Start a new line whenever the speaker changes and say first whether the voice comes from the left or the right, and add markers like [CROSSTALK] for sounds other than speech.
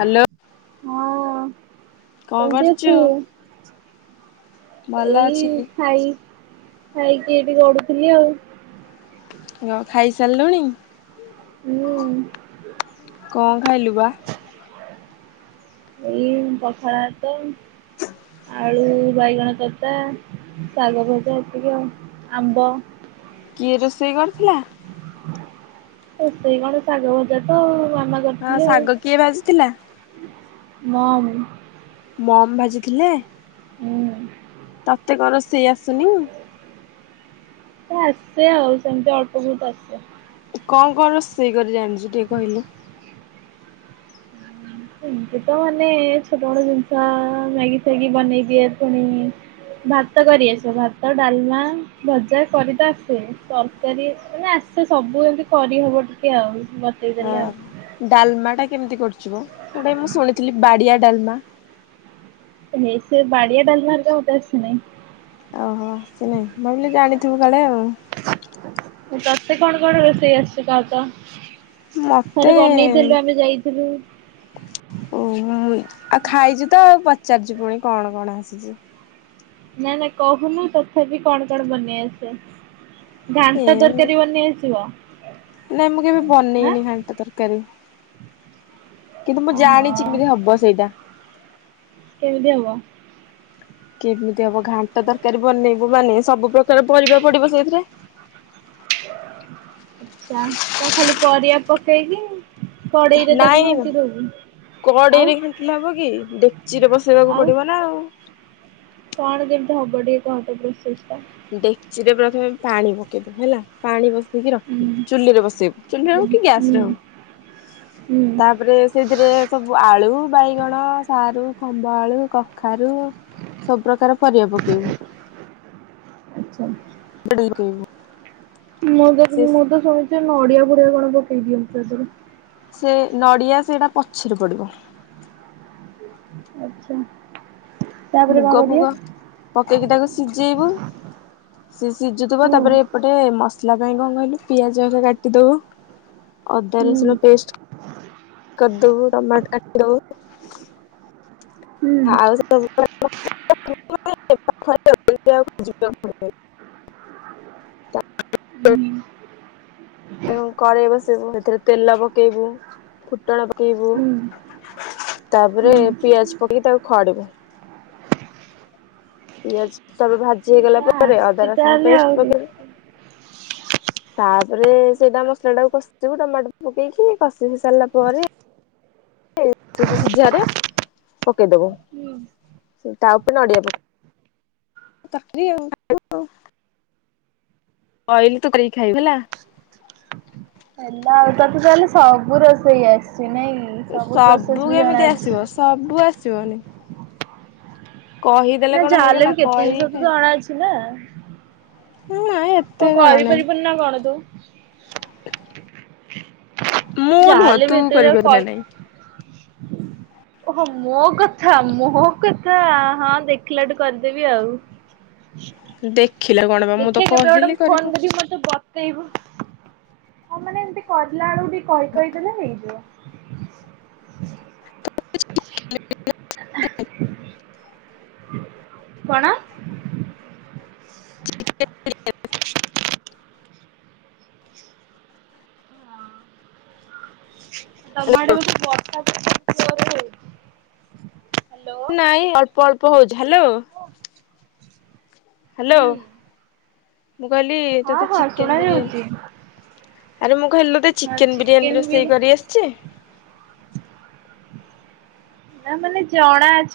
left: Hello.
right: ହଁ
left: କଣ
right: କେମିତି
left: କରୁଛୁ?
right: ଅଛୁ?
left: ଭଲ
right: ଏଇ
left: ଅଛି।
right: ଖାଇ ଖାଇକି ଏଇଠି ଗଡୁଥିଲି ଆଉ।
left: ହ ଖାଇସାରିଲୁଣି?
right: ହୁଁ।
left: କଣ ଖାଇଲୁ ବା?
right: ଏଇ ପଖାଳ ଭାତ। ଆଳୁ ବାଇଗଣ କସା ଶାଗ ଭଜା ଏତିକି ଆଉ ଆମ୍ବ।
left: କିଏ ରୋଷେଇ କରିଥିଲା?
right: ରୋସେଇ କଣ ଶାଗ ଭଜା ତ ଆମ
left: ହଁ
right: କରିଥିଲି ଆଉ
left: ଶାଗ କିଏ ଭାଜିଥିଲା?
right: ନା ମ
left: ମମ୍ ଭାଜିଥିଲେ।
right: ହୁଁ
left: ତତେ କଁ ରୋଷେଇ ଆସୁନି?
right: ତ ଆସେ ଆଉ ସେମତି ଅଳ୍ପ ବହୁତୁ ଆସେ।
left: କଣ କଣ ରୋଷେଇ କରି ଜାଣିଛୁ ଟିକେ କହିଲୁ?
right: ଏମତି ତ ମାନେ ଛୋଟ ମୋଟ ଜିନଷ ମ୍ୟାଗି ଫ୍ୟାଗି ବନେଇଦିଏ ପୁଣି ଭାତ କରି ଆସେ। ଭାତ, ଡାଲମା, ଭଜା କରି ତ ଆସେ ତରକାରୀ ମାନେ ଆସ୍ ସେ ସବୁ ଏମିତି କରିହବ ଟିକେ ଆଉ
left: ଅ
right: ବତେଇଦେଲେ ଆଉ।
left: ଡାଲମା ଟା କେମିତି କରଚୁବ? ଗୋଟାଏ ମୁଁ ଶୁଣିଥିଲି ବାଡିଆ ଡାଲମା।
right: ହେ ସେ ବାଡ଼ିଆ ଡଲମା ହେରିକା ମତେ ଆସେ ନାଇଁ।
left: ଅହ ଶୁଣେ ଭାବିଲି ଜାଣିଥିବୁ କାଳେ ଆଉ।
right: ତତେ କଣ କଣ ରୋଷେଇ ଆସିଛି କହ ତ?
left: ମତେ
right: ଥରେ ବନେଇଥେଲୁ ଆମେ ଯାଇଥିଲୁ।
left: ଉଁ ହୁଁ ଆଉ ଖାଇଚୁ ତ ଆଉ ପଚାରୁଚୁ ପୁଣି କଣ କଣ ଆସିଚି।
right: ନା ନା କହୁନୁ ତଥାପି କଣ କଣ ବନେଇ ଆସେ? ଘାଣ୍ଟ ତରକାରୀ ବନେଇ ଆସିବ?
left: ନା ମୁଁ କେବେ
right: ଆଁ
left: ବନେଇନି ଘାଣ୍ଟ ତରକାରୀ। କିନ୍ତୁ ମୁଁ
right: ଓହୋ
left: ଜାଣିଚି କେମିତି ହବ ସେଇଟା।
right: କେମିତି ହବ?
left: କିମିତି ହବ ଘାଣ୍ଟ ତରକାରୀ ବନେଇବୁ ମାନେ ସବୁ ପ୍ରକାର ପରିବା ପଡିବ ସେଇଥିରେ।
right: ଚା କଁ ଖାଲି ପରିବା ପକେଇଲି। କଡ଼େଇ ରେ ତାକୁ
left: ନାଇଁ
right: ଘାଣ୍ଟି ଦଉଚି।
left: କଡେଇରେ ଘାଣ୍ଟିଲେ ହବ କି ଡେକ୍ଚି ରେ ବସେଇବାକୁ
right: ଆଉ
left: ପଡିବ ନା ଆଉ।
right: କଣ କେମିତି ହବ ଟିକେ କହ ତ ପ୍ରୋସେସ୍ ଟା?
left: ଡେକ୍ଚି ରେ ପ୍ରଥମେ ପାଣି ପକେଇଦବୁ ହେଲା ପାଣି ବ ନେଇକି
right: ହୁଁ
left: ରଖିବୁ ଚୁଲିରେ ବସେଇବୁ ଚୁଲିରେ
right: ହୁଁ
left: ହଉ କି
right: ହୁଁ
left: ଗ୍ୟାସ ରେ ହଉ
right: ହୁଁ
left: ତାପରେ ସେଇଥିରେ ସବୁ ଆଳୁ, ବାଇଗଣ, ସାରୁ, ଖମ୍ବ ଆଳୁ, କଖାରୁ ସବୁ ପ୍ରକାର ପରିବା ପକେଇବୁ।
right: ଆଚ୍ଛା।
left: [UNINTELLIGIBLE] ପକେଇବୁ।
right: ମୁଁ ଦେଖ୍
left: ସେ
right: ମୁଁ ତ ଶୁଣିଛି ନଡ଼ିଆ କୋରା କଣ ପକେଇ ଦିଅନ୍ତି ତା ପରେ।
left: ସେ ନଡ଼ିଆ ସେଇଟା ପଛେରେ ପଡିବ।
right: ଆଚ୍ଛା। ତାପରେ କଣ
left: ମୁଗ
right: କରିବେ
left: ଫୁଗ ପକେଇକି ତାକୁ ସିଜେଇବୁ। ସିଏ ସିଜିଥିବ
right: ହୁଁ
left: ତାପରେ ଗୋଟେ ମସଲା ପାଇଁ କଁ କହିଲୁ ପିଆଜ ଟେ କାଟିଦବୁ ଅଦା
right: ହୁଁ
left: ରସୁଣ ପେଷ୍ଟ୍ କରଦବୁ। ଟମାଟ୍ କାଟିଦବୁ।
right: ହୁଁ
left: ଆଉ [UNINTELLIGIBLE] [UNINTELLIGIBLE]
right: ହୁଁ
left: ଉଁ କରେଇ ବସେଇବୁ ସେଥେରେ ତେଲ ପକେଇବୁ ଫୁଟଣ ପ କେଇବୁ
right: ହୁଁ
left: ତାପରେ
right: ହୁଁ
left: ପିଆଜ ପକେଇକି ତାକୁ ଖଡିବୁ। ପିଆଜ୍ ତାପରେ ଭାଜି ହେଇଗଲା ପରେ ଅଦା
right: ଆସିଛି
left: ରସୁଣ
right: ତାହେଲେ ଆଉ
left: ପେଷ୍ଟ
right: ହୁଁ
left: ପକେଇବୁ। ତାପରେ ସେଇଟା ମସଲା ଟାକୁ କଷିଦେବୁ ଟମାଟୋ ପକେଇକି କଷିି ସାରିଲା ପରେ ସେ ସେହି ଯୋଉ ସିଝାରେ ପକେଇଦବୁ ତା ଉପରେ ନଡିଆ ପକେଇ ତରକାରୀ ଆଉ [UNINTELLIGIBLE] କହିଲି ତୁ କରିକି ଖାଇବୁ ହେଲା।
right: ହେଲା ଆଉ ତତେ ତାହେଲେ ସବୁ ରୋଷେଇ ଆସିଚି ନାଇଁ କି?
left: ଉ
right: ପ୍ରୋସେସ
left: ସବୁ
right: ବି
left: କେମିତି
right: ଜଣାଅଛି।
left: ଆସିବ ସବୁ ଆସିବନି। କହିଦେଲେ
right: ନା
left: କଣ
right: ଯାହେଲେ
left: ହେଇଗଲା
right: ବି କେତେ ଜିନିଷ ତ
left: କରିକି
right: ଜଣା ଅଛି ନା?
left: ଖାଏ ନାଇଁ ଏତେ
right: କଅଁ
left: ଜଣା ନାହିଁ।
right: କରିପାରିବୁ ନା କଣ ତୁ?
left: ମୁଁ
right: ଯା
left: ନୁହଁ
right: ହେଲେ
left: ତୁ
right: ବି ଏତେଥର
left: କରିପାରିବୁ ନା
right: କହି
left: ନାଇଁ
right: ଓହୋ ମୋ କଥା ମୋ କଥା ହଁ ଦେଖିଲାଠୁ କରିଦେବି ଆଉ।
left: ଦେଖିଲ କଣ ବା ମୁଁ ତ କହିଲି କରିବ
right: ତେହୁବ ମାନେ ଏମିତି କରିଲା ବେଳକୁ ଟିକେ କହି କହିଦେଲେ ହେଇଯିବ। କଣ?
left: [UNINTELLIGIBLE]
right: ତମ ହାଡେ ବୋଧେ ବର୍ଷା ଜୋରେ ହେଇନି ହାଲୋ।
left: ନାଇଁ ଅଳ୍ପ ଅଳ୍ପ ହଉଛି ହାଲୋ।
right: ଓ।
left: ହାଲୋ ମୁଁ କହିଲି
right: ହଁ
left: ତତେ
right: ହଁ
left: ଚିକେନ୍
right: ଶୁଣା ଯାଉଛି।
left: ବିରିୟାନୀ ଆରେ ମୁଁ କହିଲି ତତେ
right: ହଁ
left: ଚିକେନ୍ ବିରିୟାନୀ
right: ଚିକେନ ବିରି
left: ରୋଷେଇ କରି ଆସିଛି?
right: ନା ମାନେ ଜଣା ଅଛି।